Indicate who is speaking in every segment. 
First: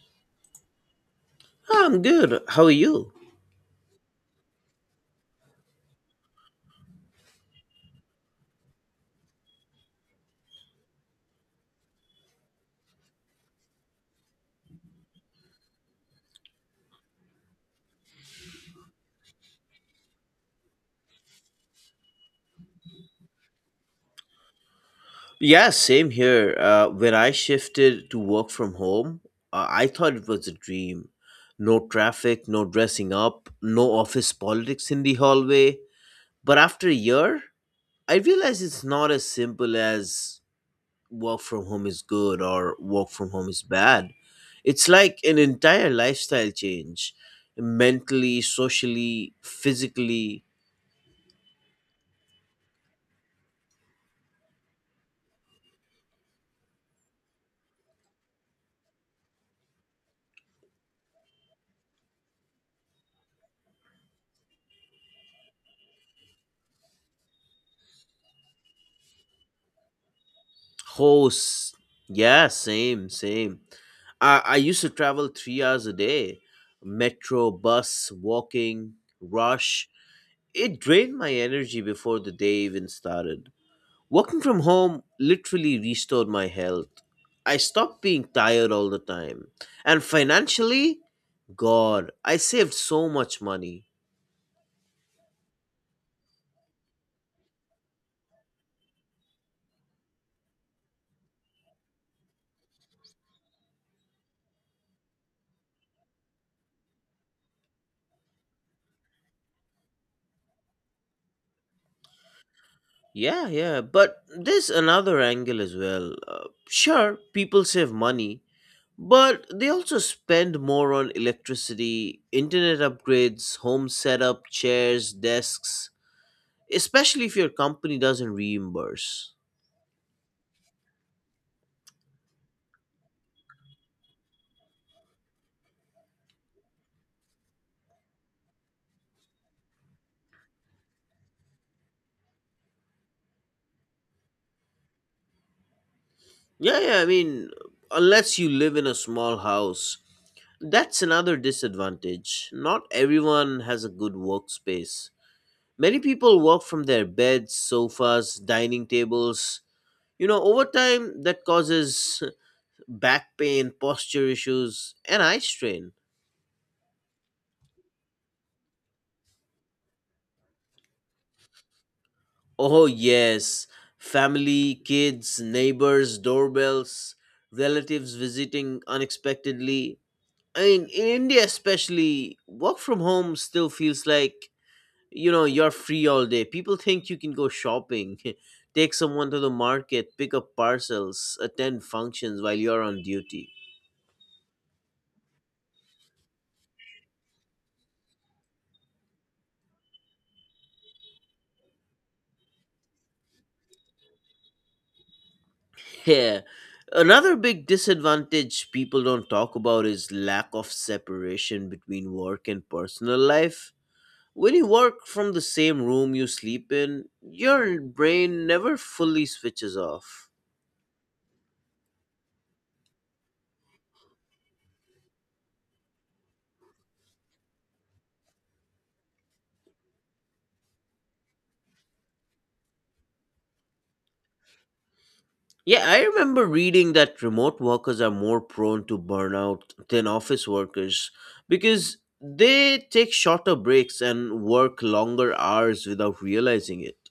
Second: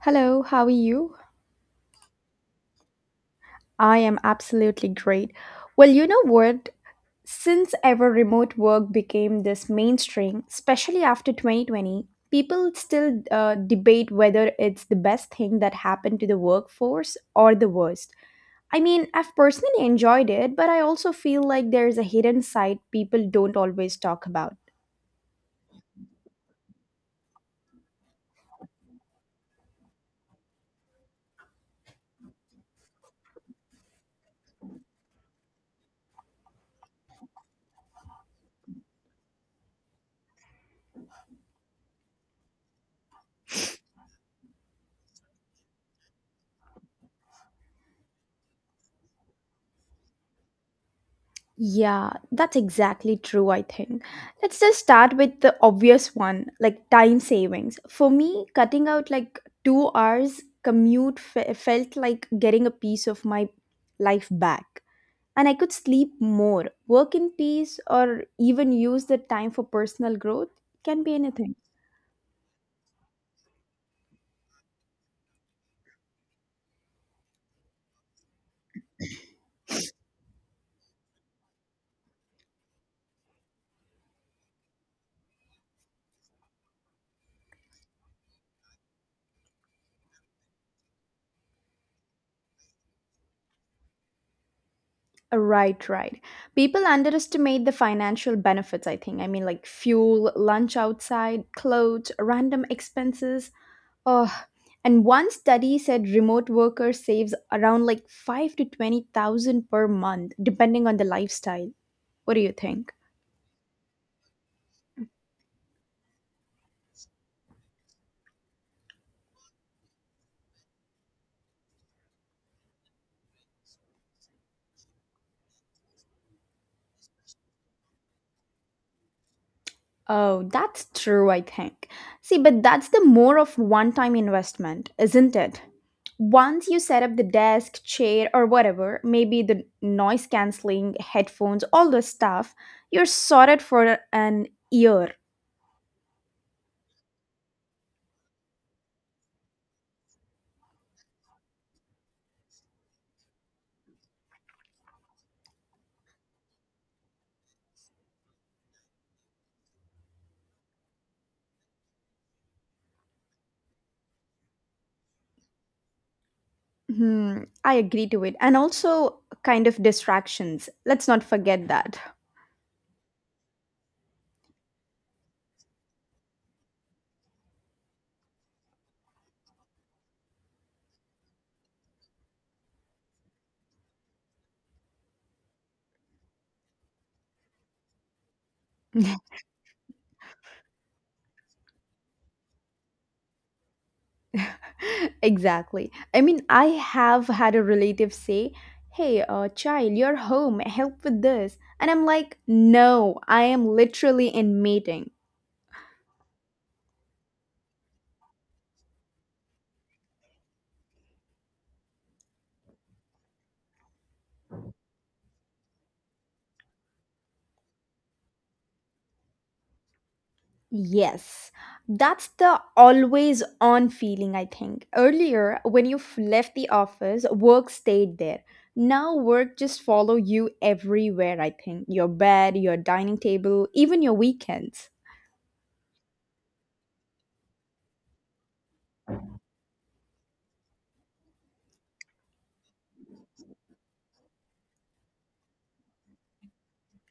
Speaker 1: Hello, how are you?
Speaker 2: I'm good. How are you?
Speaker 1: I am absolutely great. Well, you know what? Since ever remote work became this mainstream, especially after 2020, people still debate whether it's the best thing that happened to the workforce or the worst. I mean, I've personally enjoyed it, but I also feel like there's a hidden side people don't always talk about.
Speaker 2: Yeah, same here. When I shifted to work from home, I thought it was a dream. No traffic, no dressing up, no office politics in the hallway. But after a year, I realized it's not as simple as work from home is good or work from home is bad. It's like an entire lifestyle change mentally, socially, physically.
Speaker 1: Yeah, that's exactly true, I think. Let's just start with the obvious one, like time savings. For me, cutting out like 2 hours commute felt like getting a piece of my life back. And I could sleep more, work in peace, or even use the time for personal growth. Can be
Speaker 2: Oh,
Speaker 1: anything.
Speaker 2: s- yeah, same. I used to travel 3 hours a day metro, bus, walking, rush. It drained my energy before the day even started. Working from home literally restored my health. I stopped being tired all the time. And financially, God, I saved so much money.
Speaker 1: Right, right. People underestimate the financial benefits, I think. I mean, like fuel, lunch outside, clothes, random expenses. Oh, and one study said remote worker saves around like 5 to 20 thousand per month, depending on the lifestyle. What do you think?
Speaker 2: Yeah, yeah, but there's another angle as well. Sure, people save money, but they also spend more on electricity, internet upgrades, home setup, chairs, desks, especially if your company doesn't reimburse.
Speaker 1: Oh, that's true, I think. See, but that's the more of one time investment, isn't it? Once you set up the desk, chair, or whatever, maybe the noise cancelling, headphones, all the stuff, you're sorted for an year.
Speaker 2: Yeah, yeah, I mean, unless you live in a small house, that's another disadvantage. Not everyone has a good workspace. Many people work from their beds, sofas, dining tables. Over time, that causes back pain, posture issues, and eye strain.
Speaker 1: Hmm, I agree to it. And also, kind of distractions. Let's not forget that.
Speaker 2: Oh, yes. Family, kids, neighbors, doorbells, relatives visiting unexpectedly. I mean, in India, especially, work from home still feels like, you're free all day. People think you can go shopping, take someone to the market, pick up parcels, attend functions while you're on duty.
Speaker 1: Exactly. I mean, I have had a relative say, hey, child, you're home, help with this. And I'm like, no, I am literally in meeting.
Speaker 2: Yeah. Another big disadvantage people don't talk about is lack of separation between work and personal life. When you work from the same room you sleep in, your brain never fully switches off.
Speaker 1: Yes, that's the always on feeling, I think. Earlier, when you left the office, work stayed there. Now, work just follow you everywhere, I think. Your bed, your dining table, even your weekends.
Speaker 2: Yeah, I remember reading that remote workers are more prone to burnout than office workers because they take shorter breaks and work longer hours without realizing it.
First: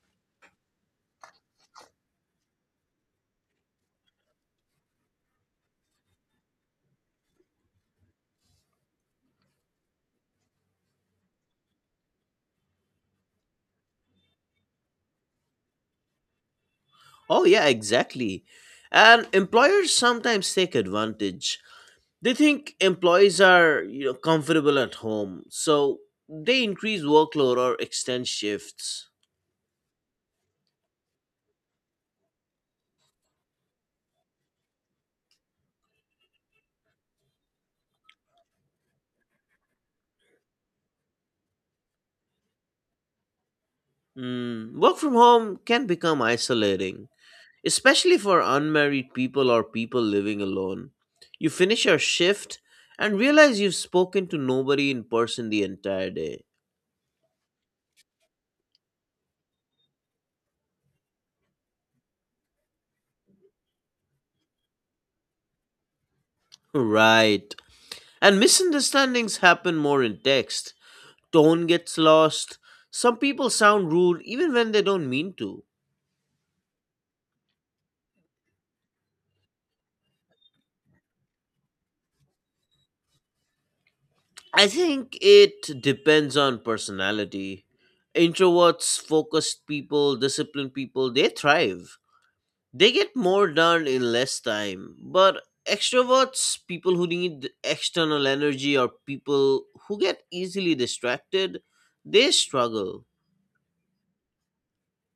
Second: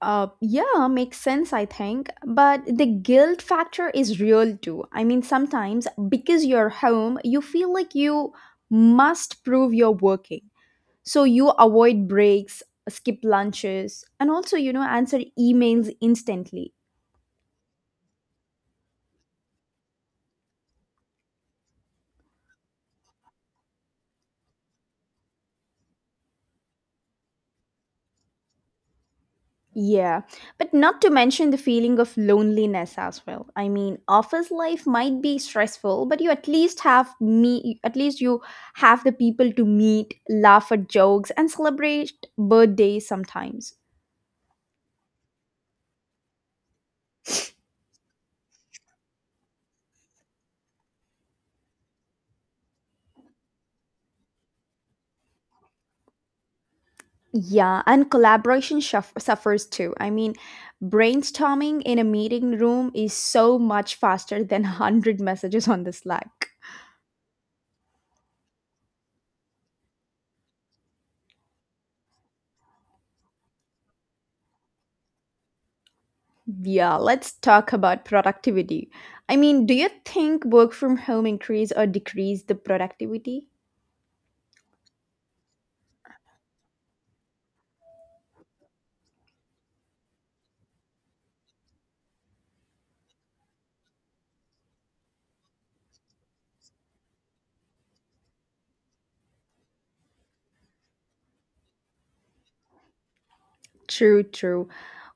Speaker 1: Yeah, makes sense, I think. But the guilt factor is real too. I mean, sometimes because you're home, you feel like you must prove you're working. So you avoid breaks, skip lunches, and also answer emails instantly.
Speaker 2: Oh, yeah, exactly. And employers sometimes take advantage. They think employees are, comfortable at home, so they increase workload or extend shifts.
Speaker 1: Yeah, but not to mention the feeling of loneliness as well. I mean, office life might be stressful but you at least have me, at least you have the people to meet, laugh at jokes, and celebrate birthdays sometimes.
Speaker 2: Mm, work from home can become isolating, especially for unmarried people or people living alone. You finish your shift and realize you've spoken to nobody in person the entire day.
Speaker 1: Yeah, and collaboration suffers too. I mean, brainstorming in a meeting room is so much faster than 100 messages on the slack.
Speaker 2: Right. And misunderstandings happen more in text. Tone gets lost. Some people sound rude even when they don't mean to.
Speaker 1: Yeah, let's talk about productivity. I mean, do you think work from home increase or decrease the productivity?
Speaker 2: I think it depends on personality. Introverts, focused people, disciplined people, they thrive. They get more done in less time, but extroverts, people who need external energy or people who get easily distracted, they struggle.
Speaker 1: True, true.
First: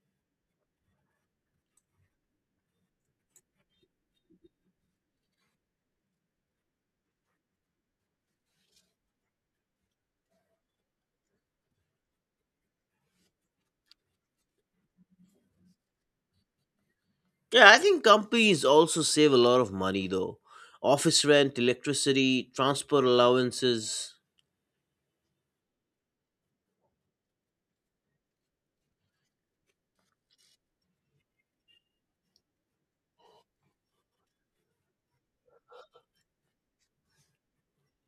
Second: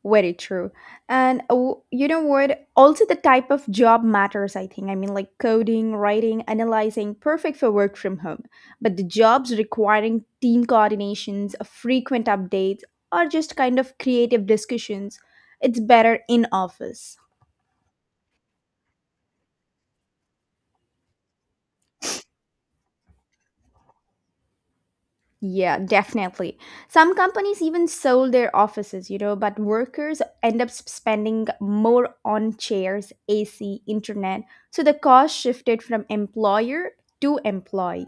Speaker 1: Very true. And you know what? Also, the type of job matters, I think. I mean, like coding, writing, analyzing, perfect for work from home. But the jobs requiring team coordinations, frequent updates, or just kind of creative discussions, it's better in office.
Speaker 2: Yeah, I think companies also save a lot of money though. Office rent, electricity, transport allowances.
Speaker 1: Yeah, definitely. Some companies even sold their offices, you know, but workers end up spending more on chairs, AC, internet. So the cost shifted from employer to employee.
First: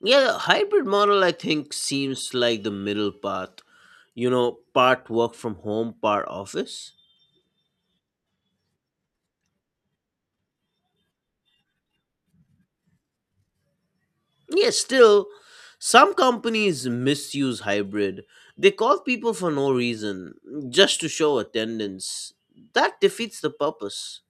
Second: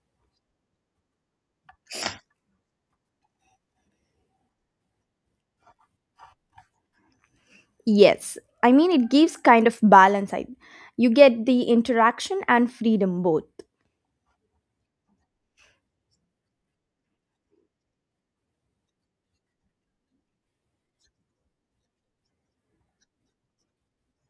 Speaker 2: Yeah, the hybrid model I think seems like the middle path. Part work from home, part office.
Speaker 1: Yes, I mean, it gives kind of balance. You get the interaction and freedom both.
Speaker 2: Yes, still, some companies misuse hybrid. They call people for no reason, just to show attendance. That defeats the purpose.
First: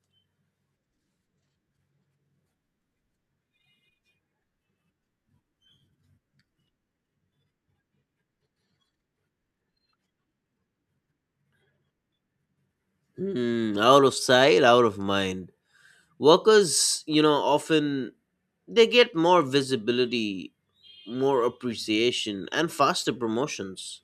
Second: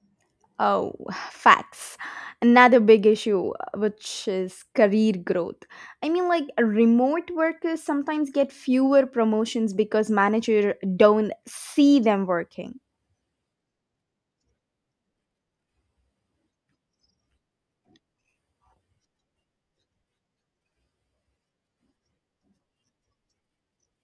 Speaker 1: Oh, facts. Another big issue, which is career growth. I mean, like remote workers sometimes get fewer promotions because manager don't see them working.
Speaker 2: Hmm, out of sight, out of mind. Workers, often they get more visibility, more appreciation, and faster promotions.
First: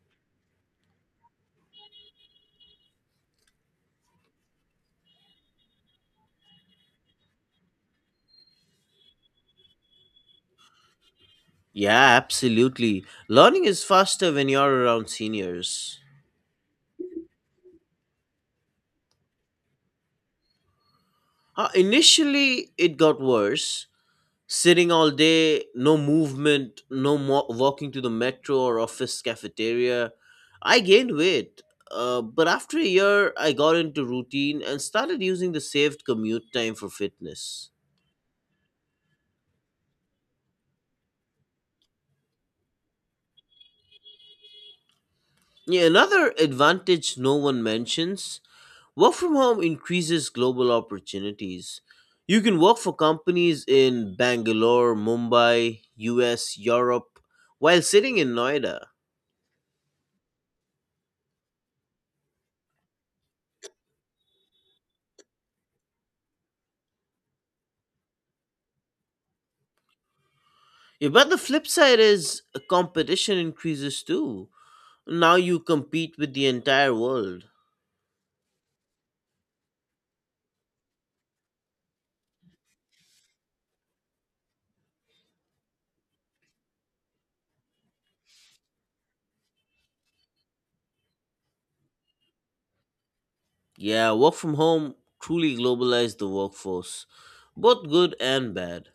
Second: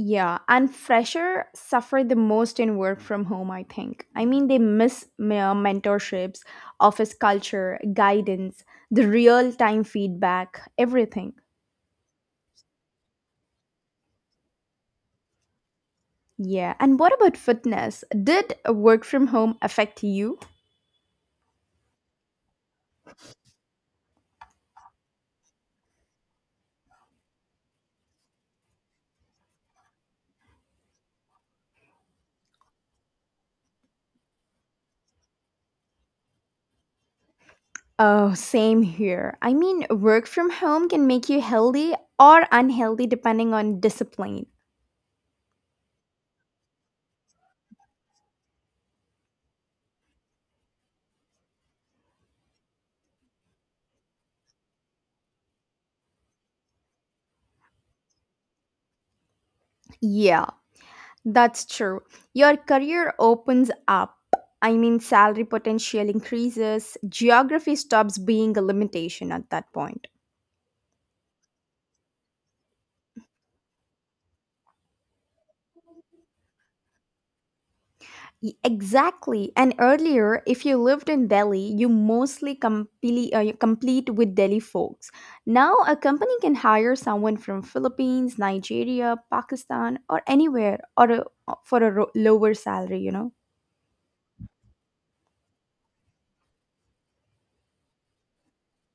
Speaker 1: Yeah, and fresher suffer the most in work from home, I think. I mean, they miss mentorships, office culture, guidance, the real time feedback, everything.
Speaker 2: Yeah, absolutely. Learning is faster when you're around seniors.
Speaker 1: Yeah, and what about fitness? Did work from home affect you?
Speaker 2: Initially, it got worse sitting all day, no movement, no mo- walking to the metro or office cafeteria. I gained weight, but after a year, I got into routine and started using the saved commute time for fitness.
Speaker 1: Oh, same here. I mean, work from home can make you healthy or unhealthy depending on discipline.
Speaker 2: Yeah, another advantage no one mentions work from home increases global opportunities. You can work for companies in Bangalore, Mumbai, US, Europe, while sitting in Noida.
Speaker 1: Yeah, that's true. Your career opens up. I mean, salary potential increases. Geography stops being a limitation at that point.
Speaker 2: Yeah, but the flip side is competition increases too. Now you compete with the entire world.
Speaker 1: Exactly. And earlier, if you lived in Delhi, you mostly you complete with Delhi folks. Now, a company can hire someone from Philippines, Nigeria, Pakistan, or anywhere, or for a lower salary, you know.
Speaker 2: Yeah, work from home truly globalized the workforce, both good and bad.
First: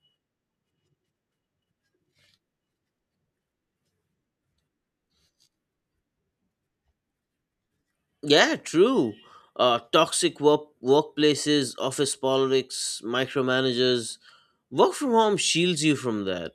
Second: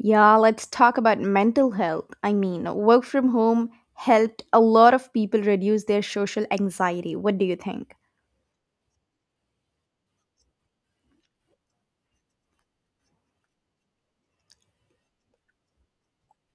Speaker 1: Yeah, let's talk about mental health. I mean, work from home helped a lot of people reduce their social anxiety. What do you think?
Speaker 2: Yeah, true. Toxic workplaces, office politics, micromanagers. Work from home shields you from that.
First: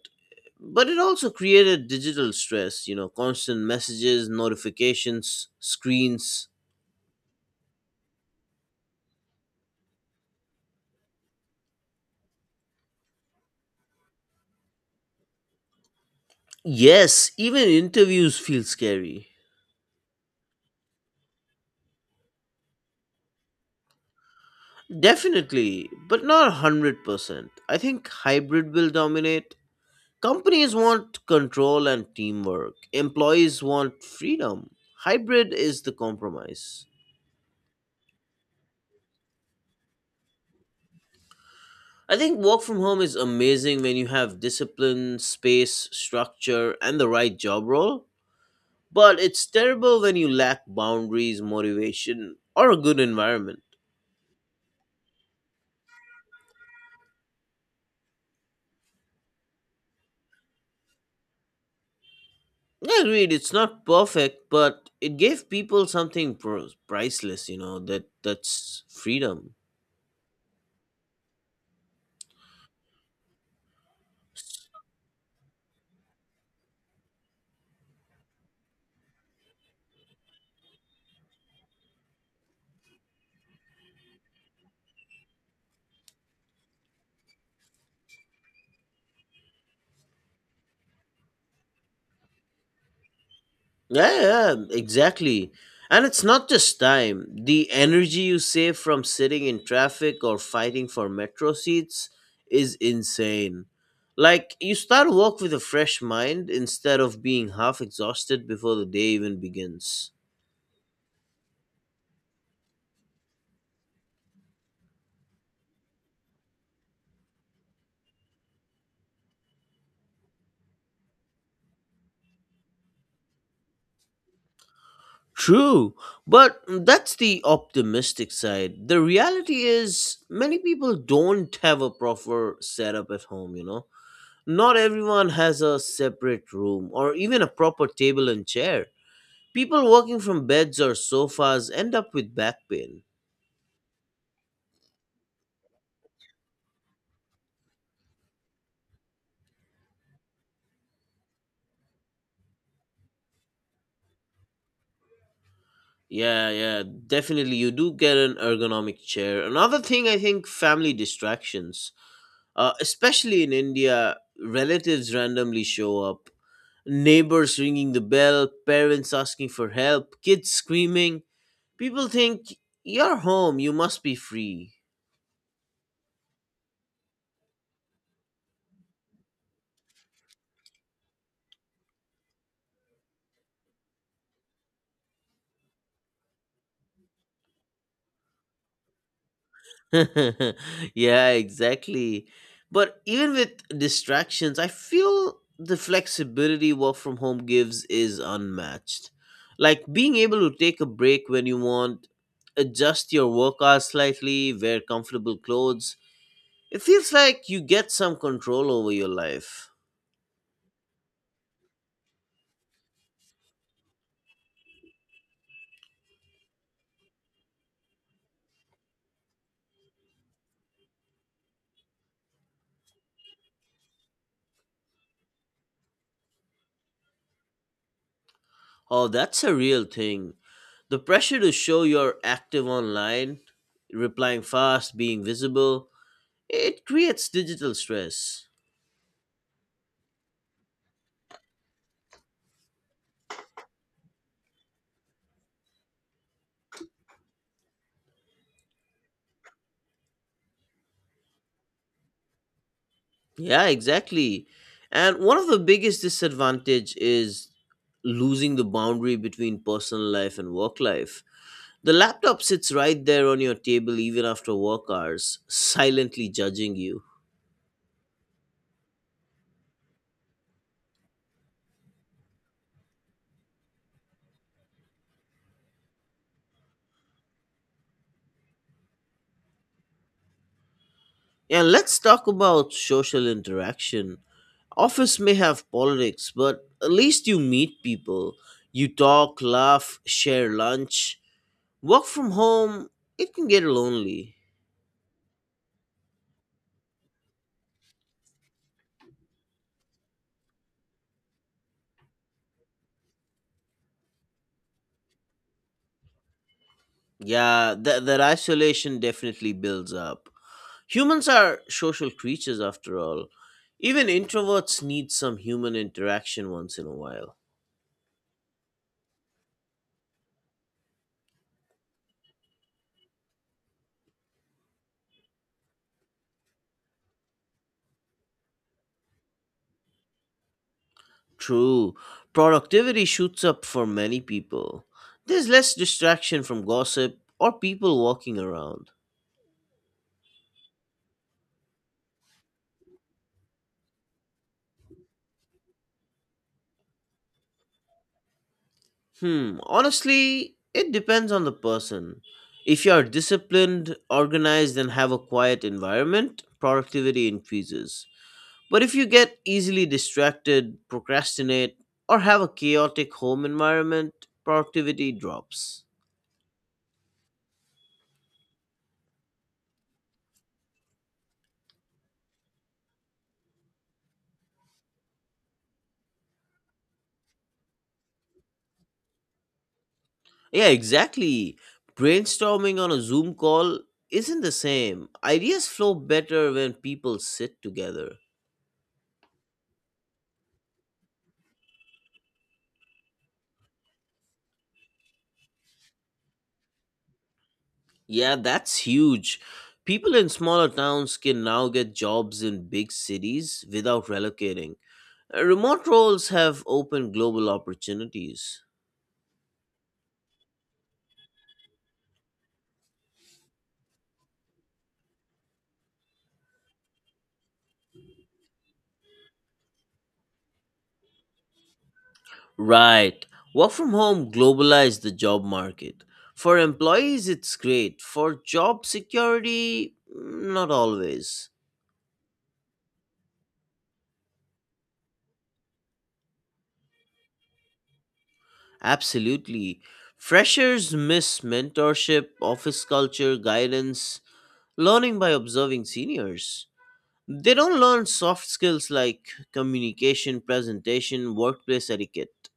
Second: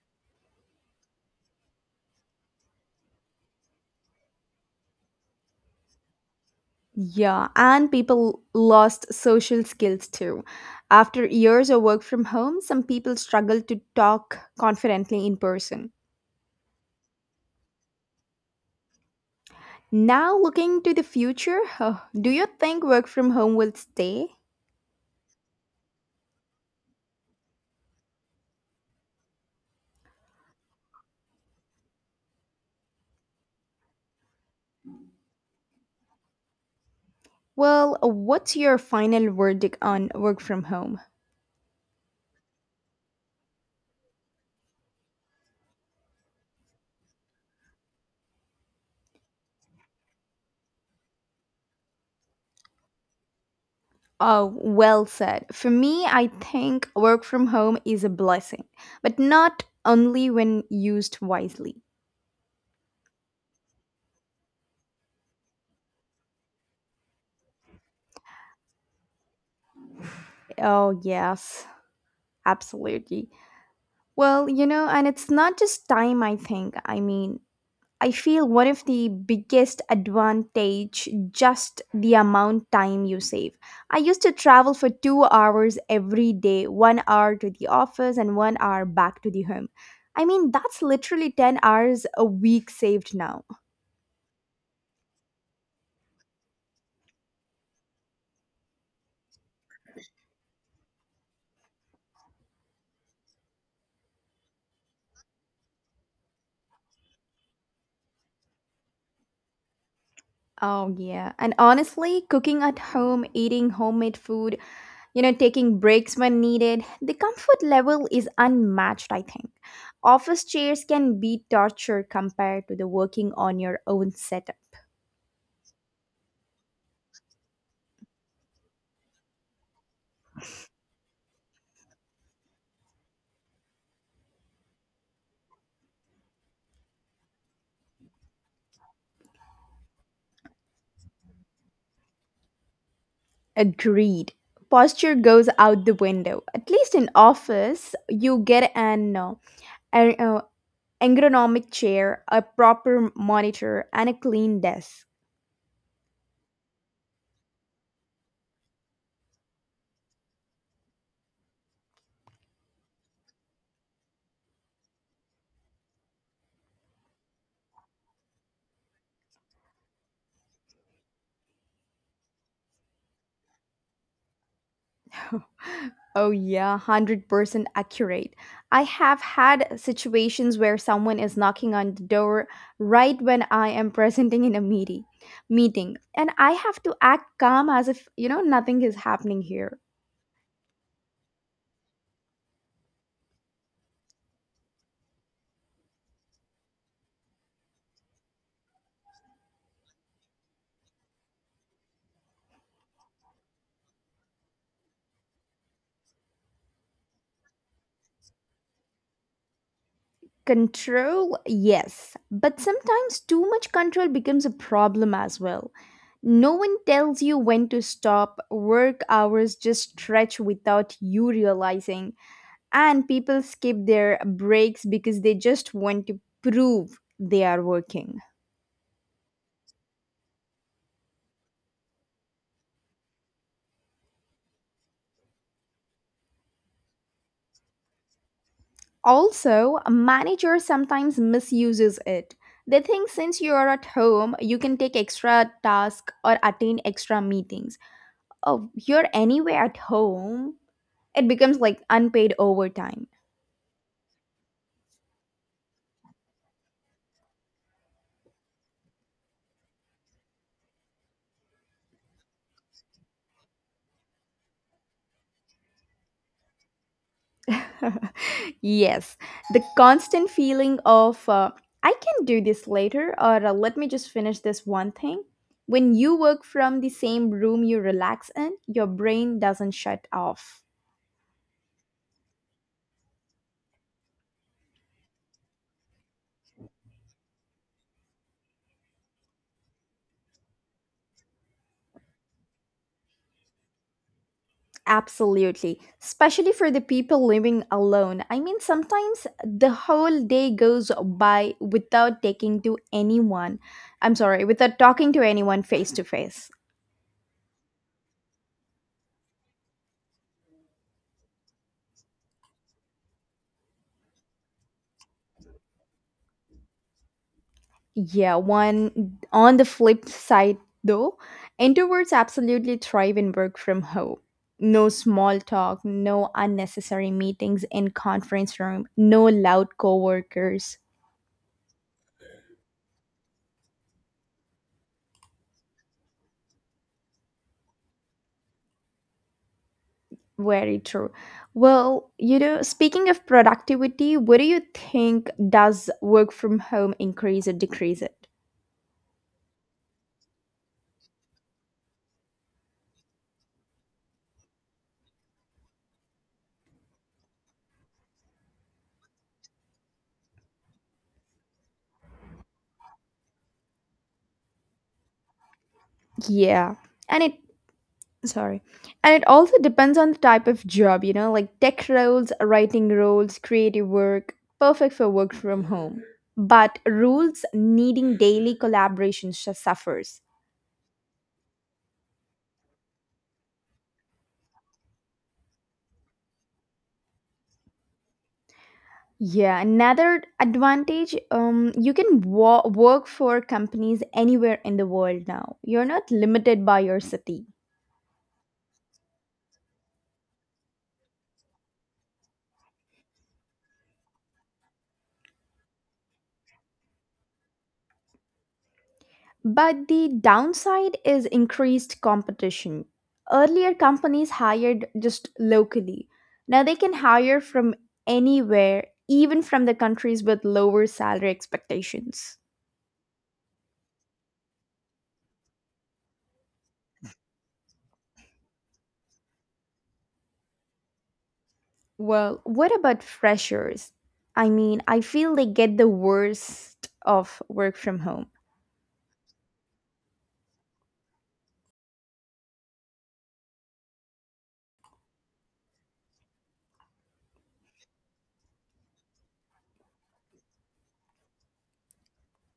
Speaker 2: But it also created digital stress, constant messages, notifications, screens.
Speaker 1: Yeah, and people lost social skills too. After years of work from home, some people struggled to talk confidently in person.
Speaker 2: Yes, even interviews feel scary.
Speaker 1: Now, looking to the future, huh, do you think work from home will stay?
Speaker 2: Definitely, but not 100%. I think hybrid will dominate. Companies want control and teamwork, employees want freedom. Hybrid is the compromise.
Speaker 1: Well, what's your final verdict on work from home?
Speaker 2: I think work from home is amazing when you have discipline, space, structure, and the right job role, but it's terrible when you lack boundaries, motivation, or a good environment.
Speaker 1: Oh, well said. For me, I think work from home is a blessing, but not only when used wisely.
Speaker 2: I agreed. It's not perfect, but it gave people something priceless. That's freedom.
Speaker 1: Oh, yes, absolutely. Well, you know, and it's not just time, I think. I mean, I feel one of the biggest advantage just the amount time you save. I used to travel for 2 hours every day, 1 hour to the office and 1 hour back to the home. I mean, that's literally 10 hours a week saved now.
Speaker 2: Yeah, yeah, exactly. And it's not just time. The energy you save from sitting in traffic or fighting for metro seats is insane. Like you start work with a fresh mind instead of being half exhausted before the day even begins.
Speaker 1: Oh, yeah. And honestly, cooking at home, eating homemade food, taking breaks when needed, the comfort level is unmatched, I think. Office chairs can be torture compared to the working on your own setup.
Speaker 2: True, but that's the optimistic side. The reality is, many people don't have a proper setup at home, Not everyone has a separate room or even a proper table and chair. People working from beds or sofas end up with back pain.
Speaker 1: Agreed. Posture goes out the window. At least in office you get an ergonomic chair, a proper monitor, and a clean desk.
Speaker 2: Yeah, yeah, definitely. You do get an ergonomic chair. Another thing I think family distractions. Especially in India, relatives randomly show up, neighbors ringing the bell, parents asking for help, kids screaming. People think, you're home, you must be free.
Speaker 1: Oh, yeah, 100% accurate. I have had situations where someone is knocking on the door right when I am presenting in a meeting, and I have to act calm as if, you know, nothing is happening here.
Speaker 2: Yeah, exactly. But even with distractions, I feel the flexibility work from home gives is unmatched. Like being able to take a break when you want, adjust your work hours slightly, wear comfortable clothes, it feels like you get some control over your life.
Speaker 1: Control, yes, but sometimes too much control becomes a problem as well. No one tells you when to stop. Work hours just stretch without you realizing. And people skip their breaks because they just want to prove they are working.
Speaker 2: Oh, that's a real thing. The pressure to show you're active online, replying fast, being visible, it creates digital stress.
Speaker 1: Also, a manager sometimes misuses it. They think since you are at home, you can take extra tasks or attend extra meetings. Oh, you're anyway at home. It becomes like unpaid overtime.
Speaker 2: Yeah, exactly. And one of the biggest disadvantage is losing the boundary between personal life and work life. The laptop sits right there on your table even after work hours, silently judging you.
Speaker 1: Yes, the constant feeling of I can do this later or let me just finish this one thing. When you work from the same room you relax in, your brain doesn't shut off.
Speaker 2: Yeah, let's talk about social interaction. Office may have politics, but at least you meet people. You talk, laugh, share lunch. Work from home, it can get lonely.
Speaker 1: Absolutely. Especially for the people living alone. I mean, sometimes the whole day goes by without taking to anyone. I'm sorry, without talking to anyone face to face.
Speaker 2: Yeah, that isolation definitely builds up. Humans are social creatures after all. Even introverts need some human interaction once in a while.
Speaker 1: Yeah, one on the flip side though, introverts absolutely thrive in work from home. No small talk, no unnecessary meetings in conference room, no loud coworkers.
Speaker 2: True. Productivity shoots up for many people. There's less distraction from gossip or people walking around.
Speaker 1: Very true. Well, you know, speaking of productivity, what do you think, does work from home increase or decrease it?
Speaker 2: Hmm, honestly, it depends on the person. If you are disciplined, organized, and have a quiet environment, productivity increases. But if you get easily distracted, procrastinate, or have a chaotic home environment, productivity drops.
Speaker 1: Yeah. And it sorry and it also depends on the type of job, you know, like tech roles, writing roles, creative work, perfect for work from home, but rules needing daily collaboration suffers.
Speaker 2: Yeah, exactly. Brainstorming on a Zoom call isn't the same. Ideas flow better when people sit together.
Speaker 1: Yeah, another advantage, you can work for companies anywhere in the world now. You're not limited by your city.
Speaker 2: Yeah, that's huge. People in smaller towns can now get jobs in big cities without relocating. Remote roles have opened global opportunities.
Speaker 1: But the downside is increased competition. Earlier, companies hired just locally. Now they can hire from anywhere, even from the countries with lower salary expectations.
Speaker 2: Right. Work from home globalized the job market. For employees, it's great. For job security, mm, not always.
Speaker 1: Well, what about freshers? I mean, I feel they get the worst of work from home.
Speaker 2: Absolutely. Freshers miss mentorship, office culture, guidance, learning by observing seniors. They don't learn soft skills like communication, presentation, workplace etiquette,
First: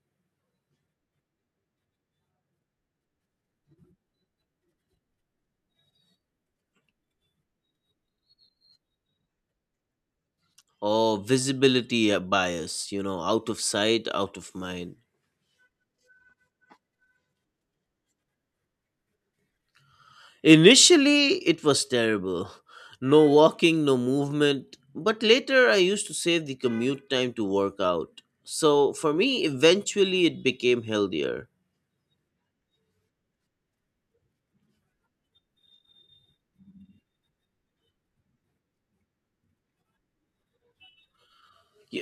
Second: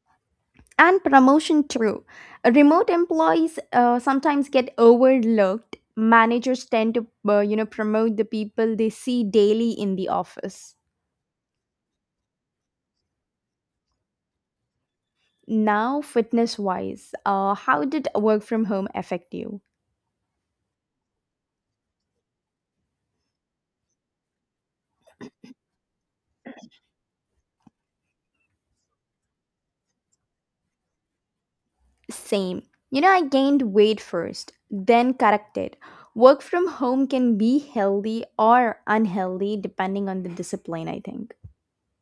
Speaker 1: And promotion too. Remote employees sometimes get overlooked. Managers tend to, you know, promote the people they see daily in the office.
Speaker 2: or visibility bias, out of sight, out of mind.
Speaker 1: Now, fitness wise, how did work from home affect you?
Speaker 2: Initially, it was terrible. No walking, no movement. But later, I used to save the commute time to work out. So for me, eventually, it became healthier.
Speaker 1: Same. You know, I gained weight first, then corrected. Work from home can be healthy or unhealthy depending on the discipline, I think.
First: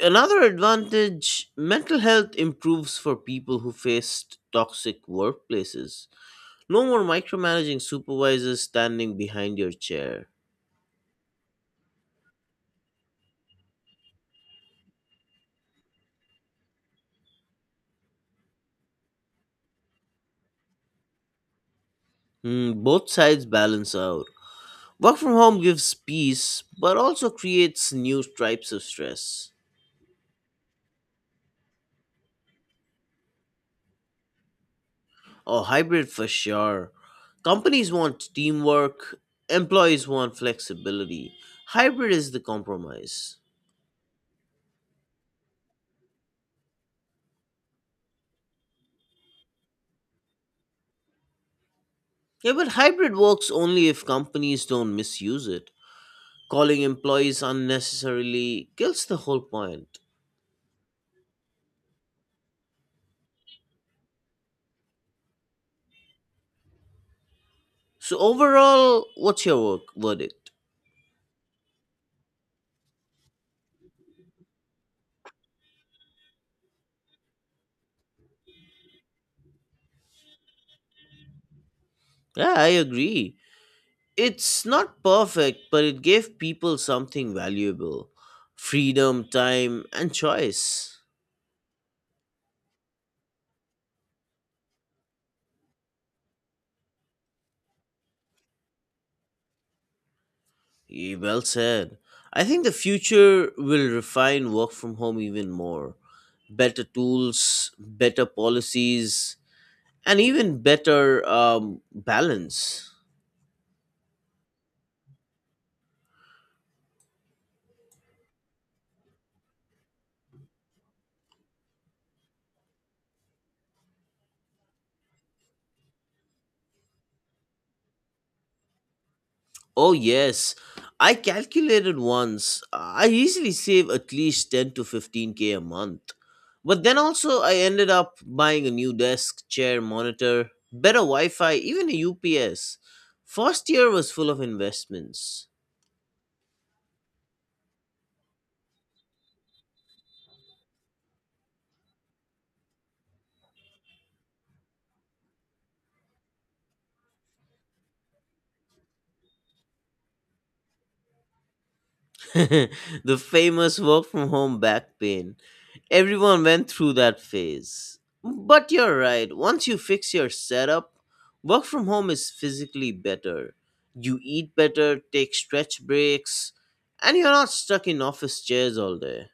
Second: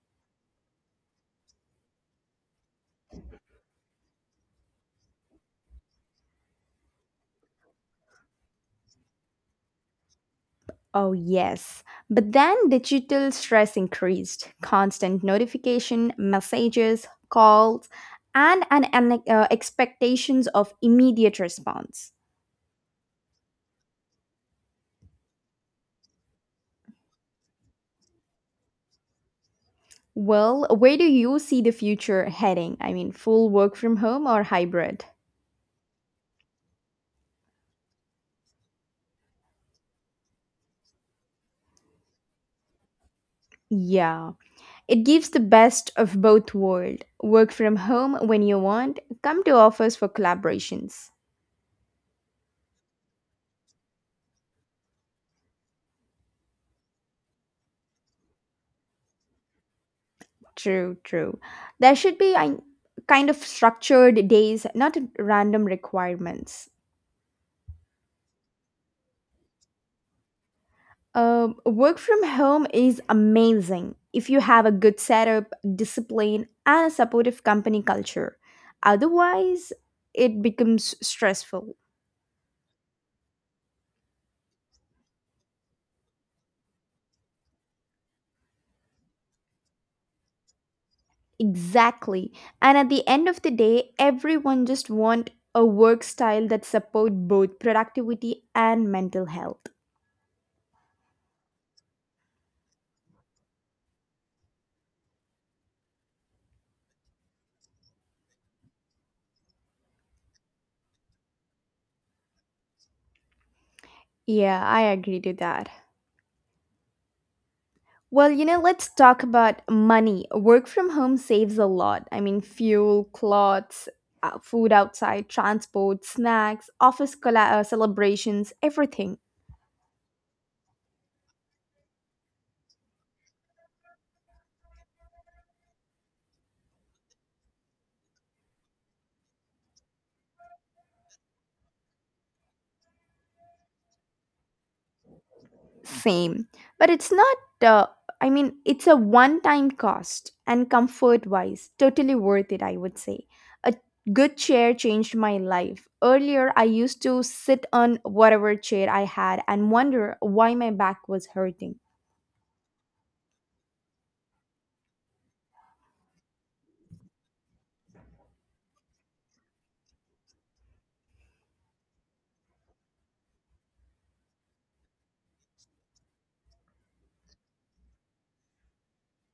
Speaker 2: Another advantage mental health improves for people who faced toxic workplaces. No more micromanaging supervisors standing behind your chair.
Speaker 1: Oh, yes. But then digital stress increased. Constant notification, messages, calls, and an expectations of immediate response.
Speaker 2: Hmm, both sides balance out. Work from home gives peace, but also creates new types of stress.
Speaker 1: Well, where do you see the future heading? I mean, full work from home or hybrid?
Speaker 2: Oh, hybrid for sure. Companies want teamwork, employees want flexibility. Hybrid is the compromise.
Speaker 1: Yeah, it gives the best of both worlds. Work from home when you want, come to office for collaborations.
Speaker 2: Yeah, but hybrid works only if companies don't misuse it. Calling employees unnecessarily kills the whole point.
Speaker 1: True, true. There should be a kind of structured days, not random requirements.
Speaker 2: So, overall, what's your work verdict?
Speaker 1: Work from home is amazing if you have a good setup, discipline, and a supportive company culture. Otherwise, it becomes stressful.
Speaker 2: Yeah, I agree. It's not perfect, but it gave people something valuable freedom, time, and choice.
Speaker 1: Exactly. And at the end of the day, everyone just want a work style that support both productivity and mental health.
Speaker 2: Yeah, well said. I think the future will refine work from home even more. Better tools, better policies, and even better balance.
Speaker 1: Yeah, I agree to that. Well, you know, let's talk about money. Work from home saves a lot. I mean, fuel, clothes, food outside, transport, snacks, office celebrations, everything.
Speaker 2: Oh, yes. I calculated once. I easily save at least 10 to 15k a month. But then also, I ended up buying a new desk, chair, monitor, better Wi Fi, even a UPS. First year was full of investments.
Speaker 1: Same. But it's not, uh, I mean, it's a one time cost and comfort wise, totally worth it, I would say. A good chair changed my life. Earlier, I used to sit on whatever chair I had and wonder why my back was hurting.
Speaker 2: The famous work from home back pain. Everyone went through that phase. But you're right, once you fix your setup, work from home is physically better. You eat better, take stretch breaks, and you're not stuck in office chairs all day.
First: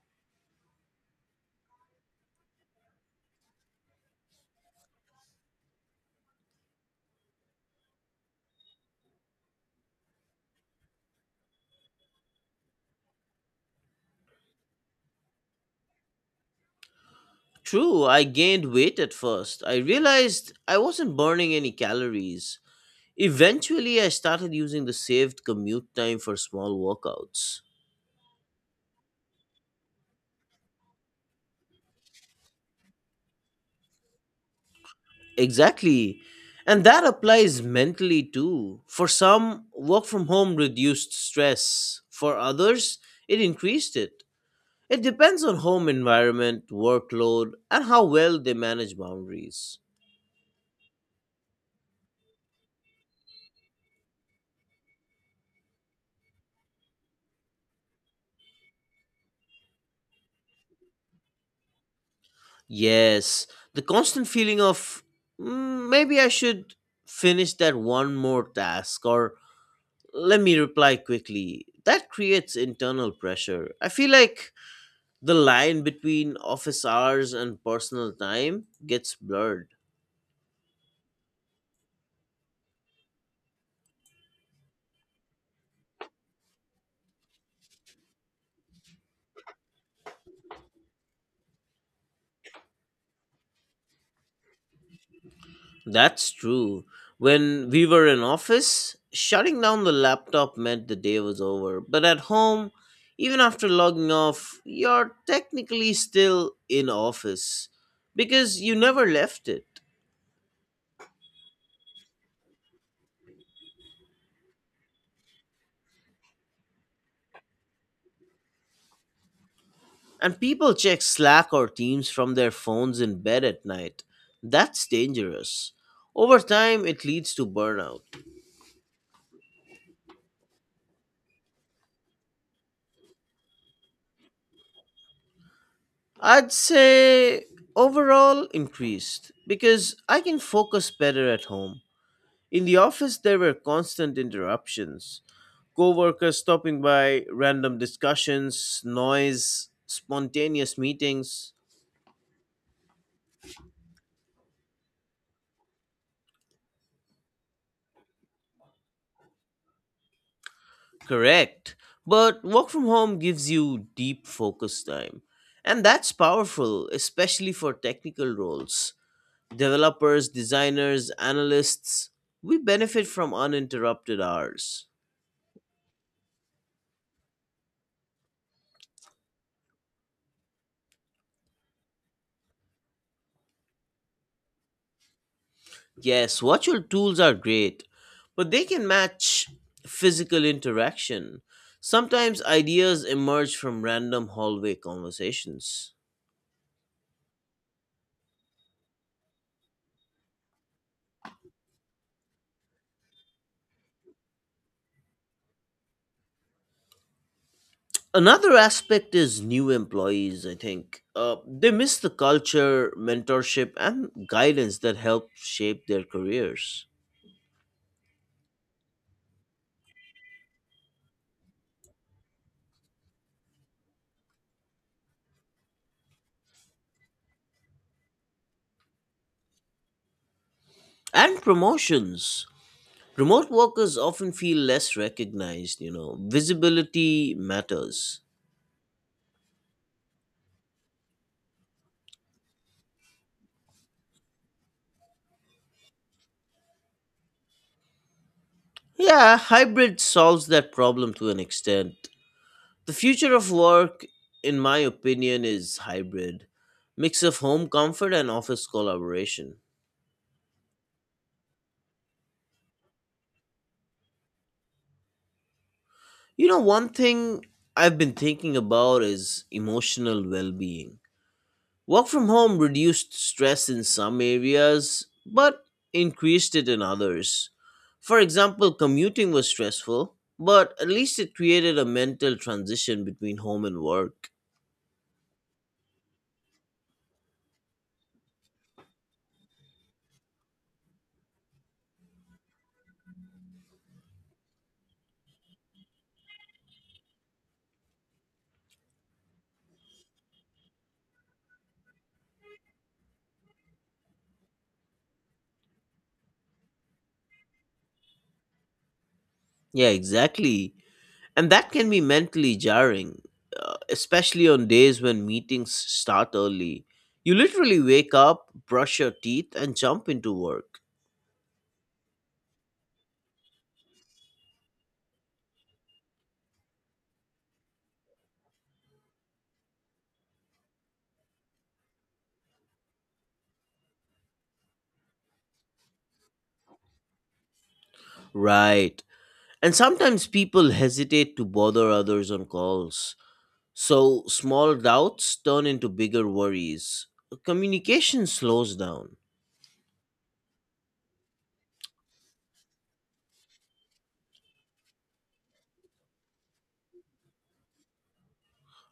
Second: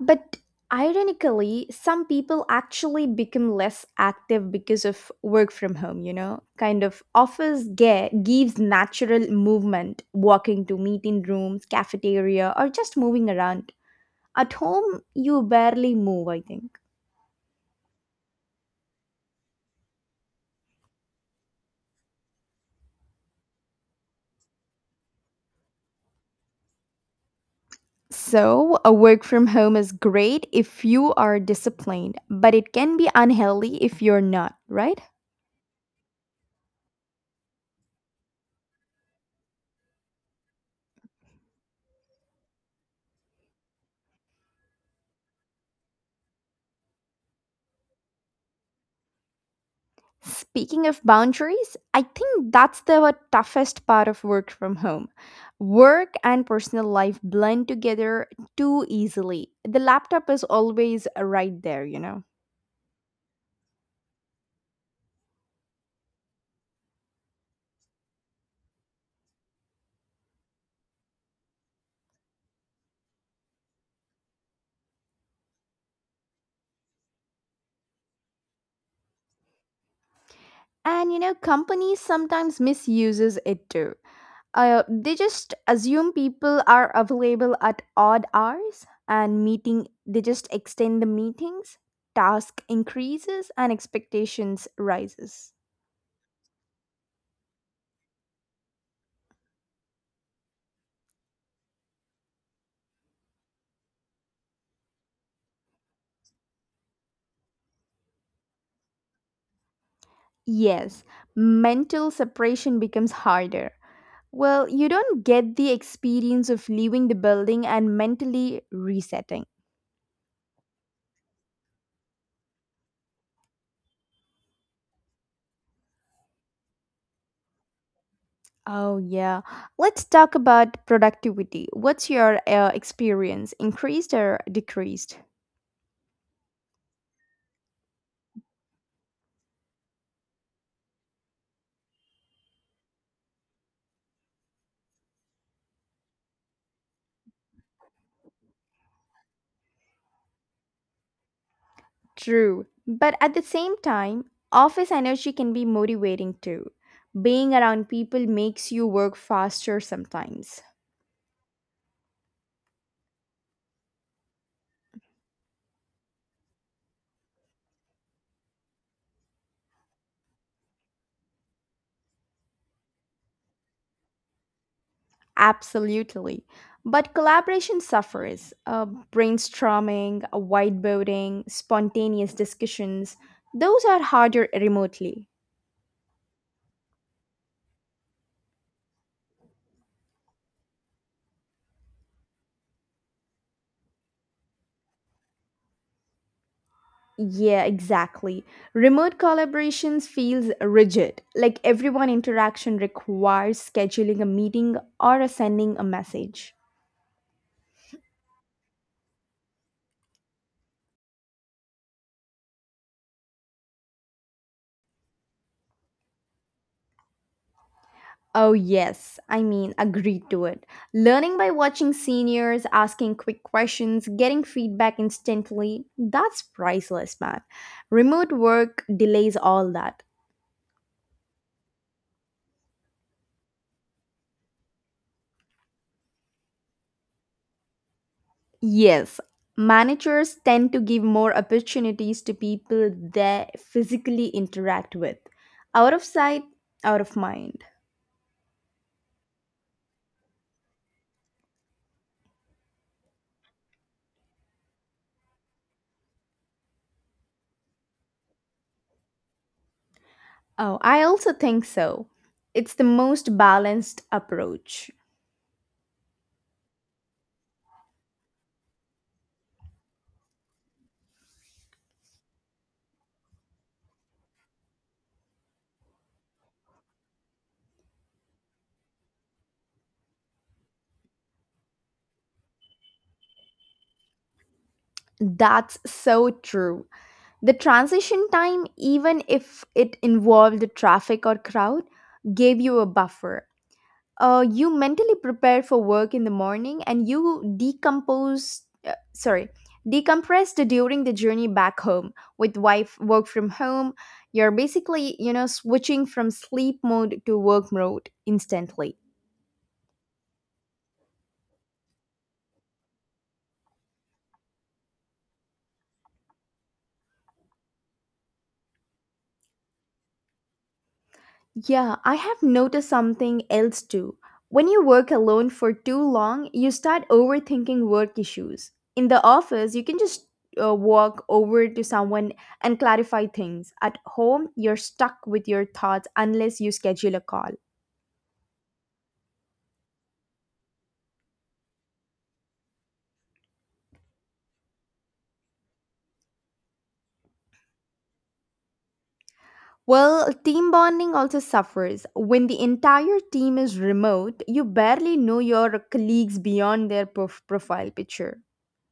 Speaker 1: But ironically, some people actually become less active because of work from home, you know? Kind of office gives natural movement, walking to meeting rooms, cafeteria, or just moving around. At home, you barely move, I think.
Speaker 2: True, I gained weight at first. I realized I wasn't burning any calories. Eventually, I started using the saved commute time for small workouts.
Speaker 1: So, a work from home is great if you are disciplined, but it can be unhealthy if you're not, right?
Speaker 2: Exactly. And that applies mentally too. For some, work from home reduced stress. For others, it increased it. It depends on home environment, workload, and how well they manage boundaries.
Speaker 1: Speaking of boundaries, I think that's the toughest part of work from home. Work and personal life blend together too easily. The laptop is always right there, you know.
Speaker 2: Yes, the constant feeling of "Mm, maybe I should finish that one more task or let me reply quickly." That creates internal pressure. I feel like the line between office hours and personal time gets blurred.
Speaker 1: And you know companies sometimes misuses it too. They just assume people are available at odd hours and meeting they just extend the meetings, task increases and expectations rises.
Speaker 2: That's true. When we were in office, shutting down the laptop meant the day was over. But at home, even after logging off, you're technically still in office because you never left it.
Speaker 1: Yes, mental separation becomes harder. Well, you don't get the experience of leaving the building and mentally resetting.
Speaker 2: And people check Slack or Teams from their phones in bed at night. That's dangerous. Over time, it leads to burnout.
Speaker 1: Oh, yeah. Let's talk about productivity. What's your experience? Increased or decreased?
Speaker 2: I'd say overall increased because I can focus better at home. In the office, there were constant interruptions, coworkers stopping by, random discussions, noise, spontaneous meetings.
Speaker 1: True. But at the same time, office energy can be motivating too. Being around people makes you work faster sometimes.
Speaker 2: Correct. But work from home gives you deep focus time. And that's powerful, especially for technical roles. Developers, designers, analysts, we benefit from uninterrupted hours.
Speaker 1: Absolutely. But collaboration suffers. Brainstorming, whiteboarding, spontaneous discussions, those are harder remotely.
Speaker 2: Yes, virtual tools are great, but they can match physical interaction. Sometimes ideas emerge from random hallway conversations.
Speaker 1: Yeah, exactly. Remote collaborations feels rigid, like everyone interaction requires scheduling a meeting or a sending a message.
Speaker 2: Another aspect is new employees, I think. They miss the culture, mentorship, and guidance that help shape their careers.
Speaker 1: Oh, yes. I mean, agreed to it. Learning by watching seniors, asking quick questions, getting feedback instantly, that's priceless, man. Remote work delays all that.
Speaker 2: And promotions. Remote workers often feel less recognized. Visibility matters.
Speaker 1: Yes, managers tend to give more opportunities to people they physically interact with. Out of sight, out of mind.
Speaker 2: Yeah, hybrid solves that problem to an extent. The future of work, in my opinion, is hybrid mix of home comfort and office collaboration.
Speaker 1: Oh, I also think so. It's the most balanced approach.
Speaker 2: You know, one thing I've been thinking about is emotional well being. Work from home reduced stress in some areas, but increased it in others. For example, commuting was stressful, but at least it created a mental transition between home and work.
Speaker 1: That's so true. The transition time, even if it involved the traffic or crowd, gave you a buffer. You mentally prepare for work in the morning and you decompose, sorry, decompressed during the journey back home with wife work from home. You're basically, you know, switching from sleep mode to work mode instantly.
Speaker 2: Yeah, exactly. And that can be mentally jarring, especially on days when meetings start early. You literally wake up, brush your teeth, and jump into work.
Speaker 1: Yeah, I have noticed something else too. When you work alone for too long, you start overthinking work issues. In the office, you can just walk over to someone and clarify things. At home, you're stuck with your thoughts unless you schedule a call.
Speaker 2: Right. And sometimes people hesitate to bother others on calls. So small doubts turn into bigger worries. Communication slows down.
Speaker 1: Well, team bonding also suffers. When the entire team is remote, you barely know your colleagues beyond their profile picture.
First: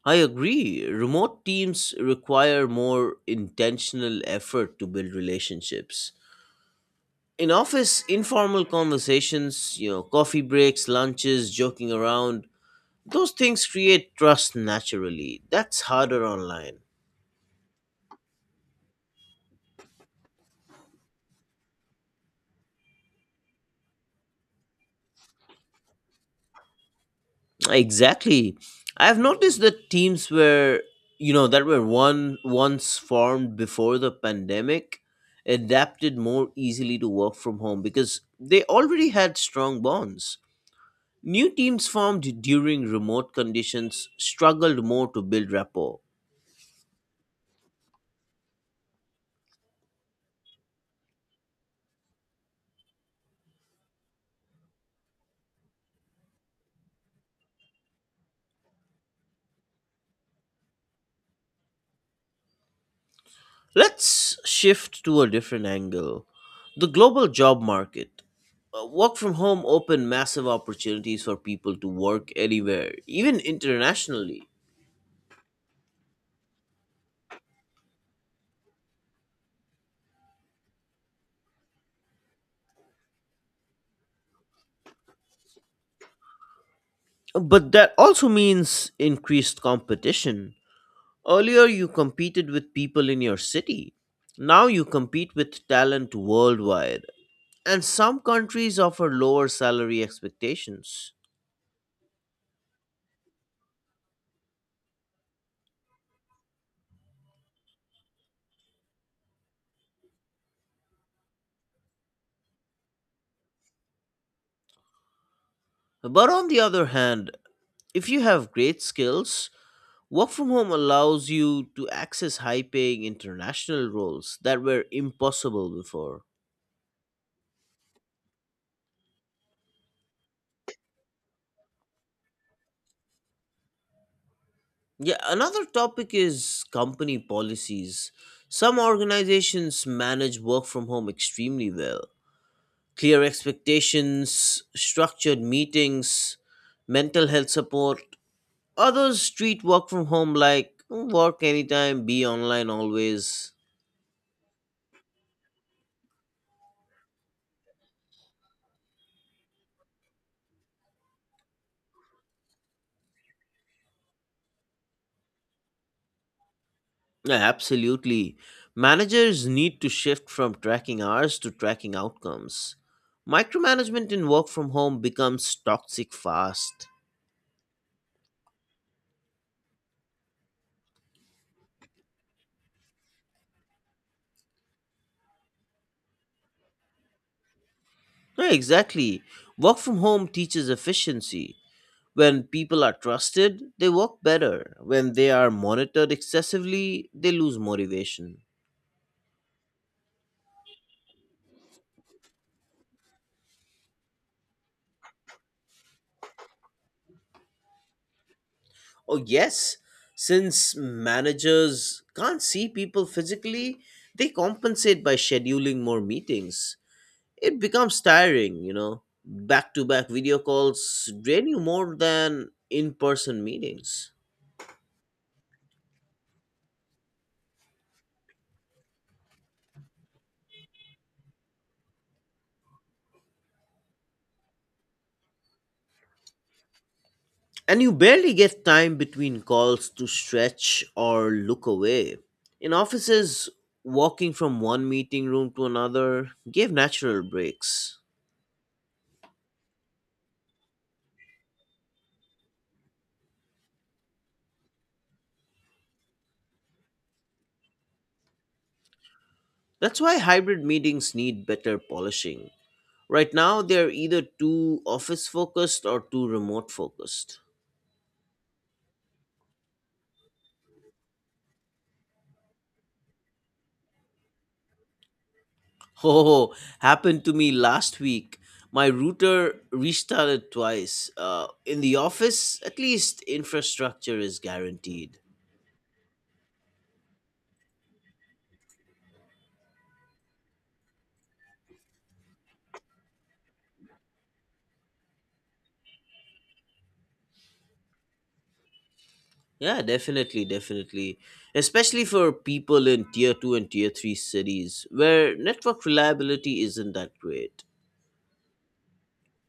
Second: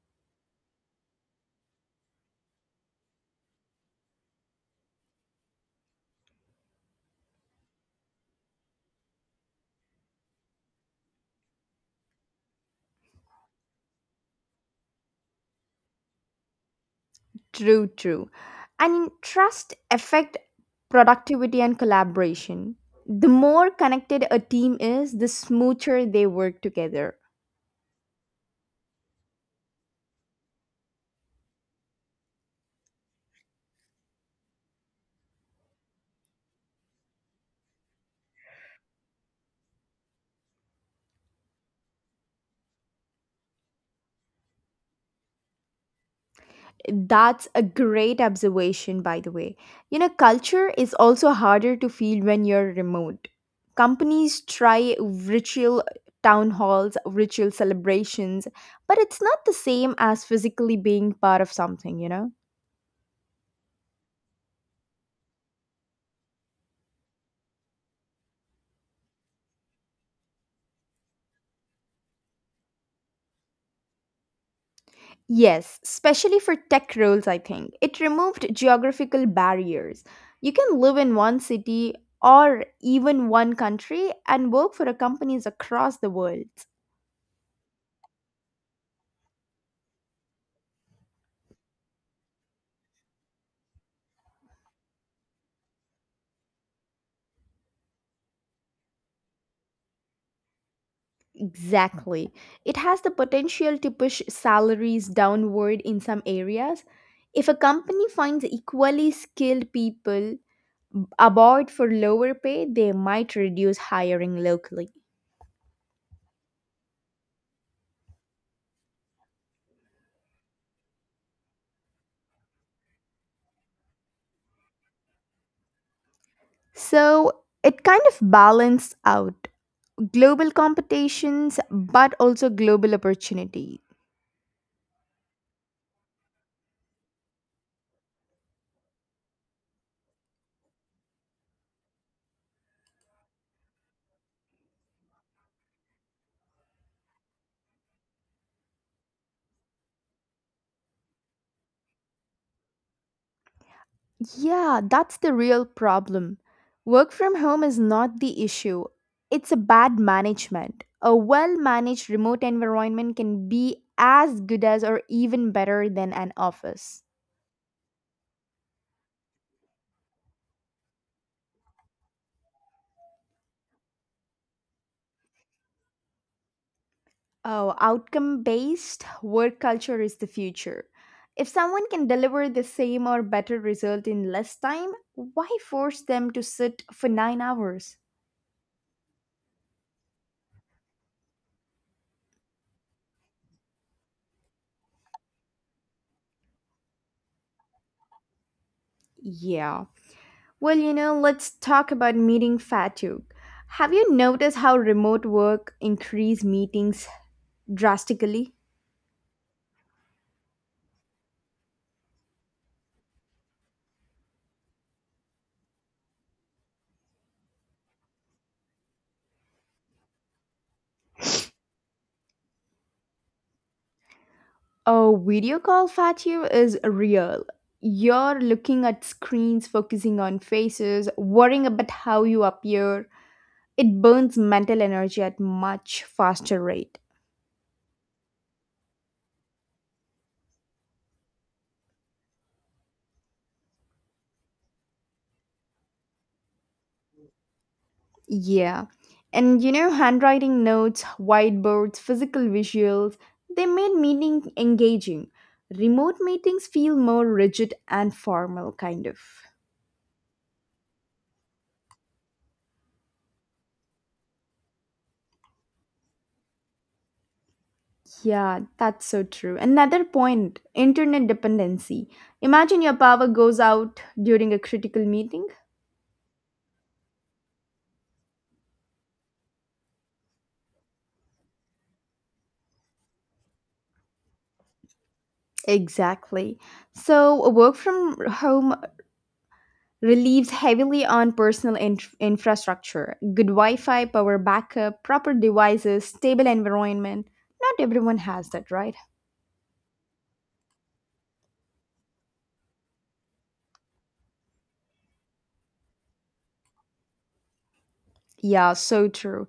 Speaker 2: I agree. Remote teams require more intentional effort to build relationships. In office informal conversations, coffee breaks, lunches, joking around, those things create trust naturally. That's harder online.
Speaker 1: True, true. And trust affect productivity and collaboration. The more connected a team is, the smoother they work together.
Speaker 2: Exactly. I've noticed that teams were you know that were one once formed before the pandemic adapted more easily to work from home because they already had strong bonds. New teams formed during remote conditions struggled more to build rapport.
Speaker 1: That's a great observation, by the way. You know, culture is also harder to feel when you're remote. Companies try ritual town halls, ritual celebrations, but it's not the same as physically being part of something, you know?
Speaker 2: Let's shift to a different angle, the global job market. Work from home opened massive opportunities for people to work anywhere, even internationally.
Speaker 1: Yes, especially for tech roles, I think. It removed geographical barriers. You can live in one city or even one country and work for a companies across the world.
Speaker 2: But that also means increased competition. Earlier, you competed with people in your city. Now, you compete with talent worldwide. And some countries offer lower salary expectations.
Speaker 1: Exactly. It has the potential to push salaries downward in some areas. If a company finds equally skilled people aboard for lower pay, they might reduce hiring locally.
Speaker 2: But on the other hand, if you have great skills, work from home allows you to access high paying international roles that were impossible before.
Speaker 1: So it kind of balanced out. Global competitions but also global opportunity.
Speaker 2: Yeah, another topic is company policies. Some organizations manage work from home extremely well. Clear expectations, structured meetings, mental health support. Others treat work from home like, "Mm, work anytime, be online always."
Speaker 1: Yeah, that's the real problem. Work from home is not the issue, it's a bad management. A well managed remote environment can be as good as or even better than an office.
Speaker 2: Yeah, absolutely. Managers need to shift from tracking hours to tracking outcomes. Micromanagement in work from home becomes toxic fast.
Speaker 1: Oh, outcome based work culture is the future. If someone can deliver the same or better result in less time, why force them to sit for 9 hours?
Speaker 2: Yeah, exactly. Work from home teaches efficiency. When people are trusted, they work better. When they are monitored excessively, they lose motivation.
Speaker 1: Yeah. Well, you know, let's talk about meeting fatigue. Have you noticed how remote work increase meetings drastically?
Speaker 2: Oh, yes, since managers can't see people physically, they compensate by scheduling more meetings. It becomes tiring. Back to back video calls drain you more than in person meetings.
Speaker 1: Oh, video call fatigue is real. You're looking at screens, focusing on faces, worrying about how you appear, it burns mental energy at much faster rate.
Speaker 2: And you barely get time between calls to stretch or look away. In offices, walking from one meeting room to another gave natural breaks.
Speaker 1: Yeah, and you know handwriting notes, whiteboards, physical visuals, they made meeting engaging. Remote meetings feel more rigid and formal, kind of.
Speaker 2: That's why hybrid meetings need better polishing. Right now, they're either too office focused or too remote focused.
Speaker 1: Yeah, that's so true. Another point, internet dependency. Imagine your power goes out during a critical meeting.
Speaker 2: Oh, happened to me last week. My router restarted twice. In the office, at least infrastructure is guaranteed.
Speaker 1: Exactly. So a work from home relieves heavily on personal infrastructure, good Wi-Fi, power backup, proper devices, stable environment. Not everyone has that, right?
Speaker 2: Yeah, definitely, definitely. Especially for people in tier 2 and tier 3 cities where network reliability isn't that great.
Speaker 1: Yeah, so true.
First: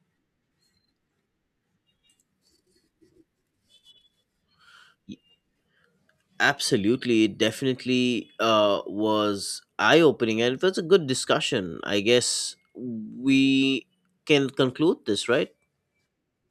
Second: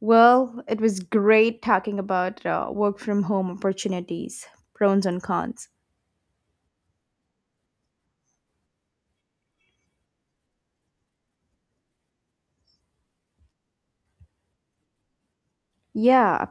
Speaker 1: Well, it was great talking about work from home opportunities, pros
Speaker 2: Y-
Speaker 1: and cons.
Speaker 2: Absolutely, it definitely was eye opening and it was a good discussion. I guess we can conclude this, right?
Speaker 1: Yeah,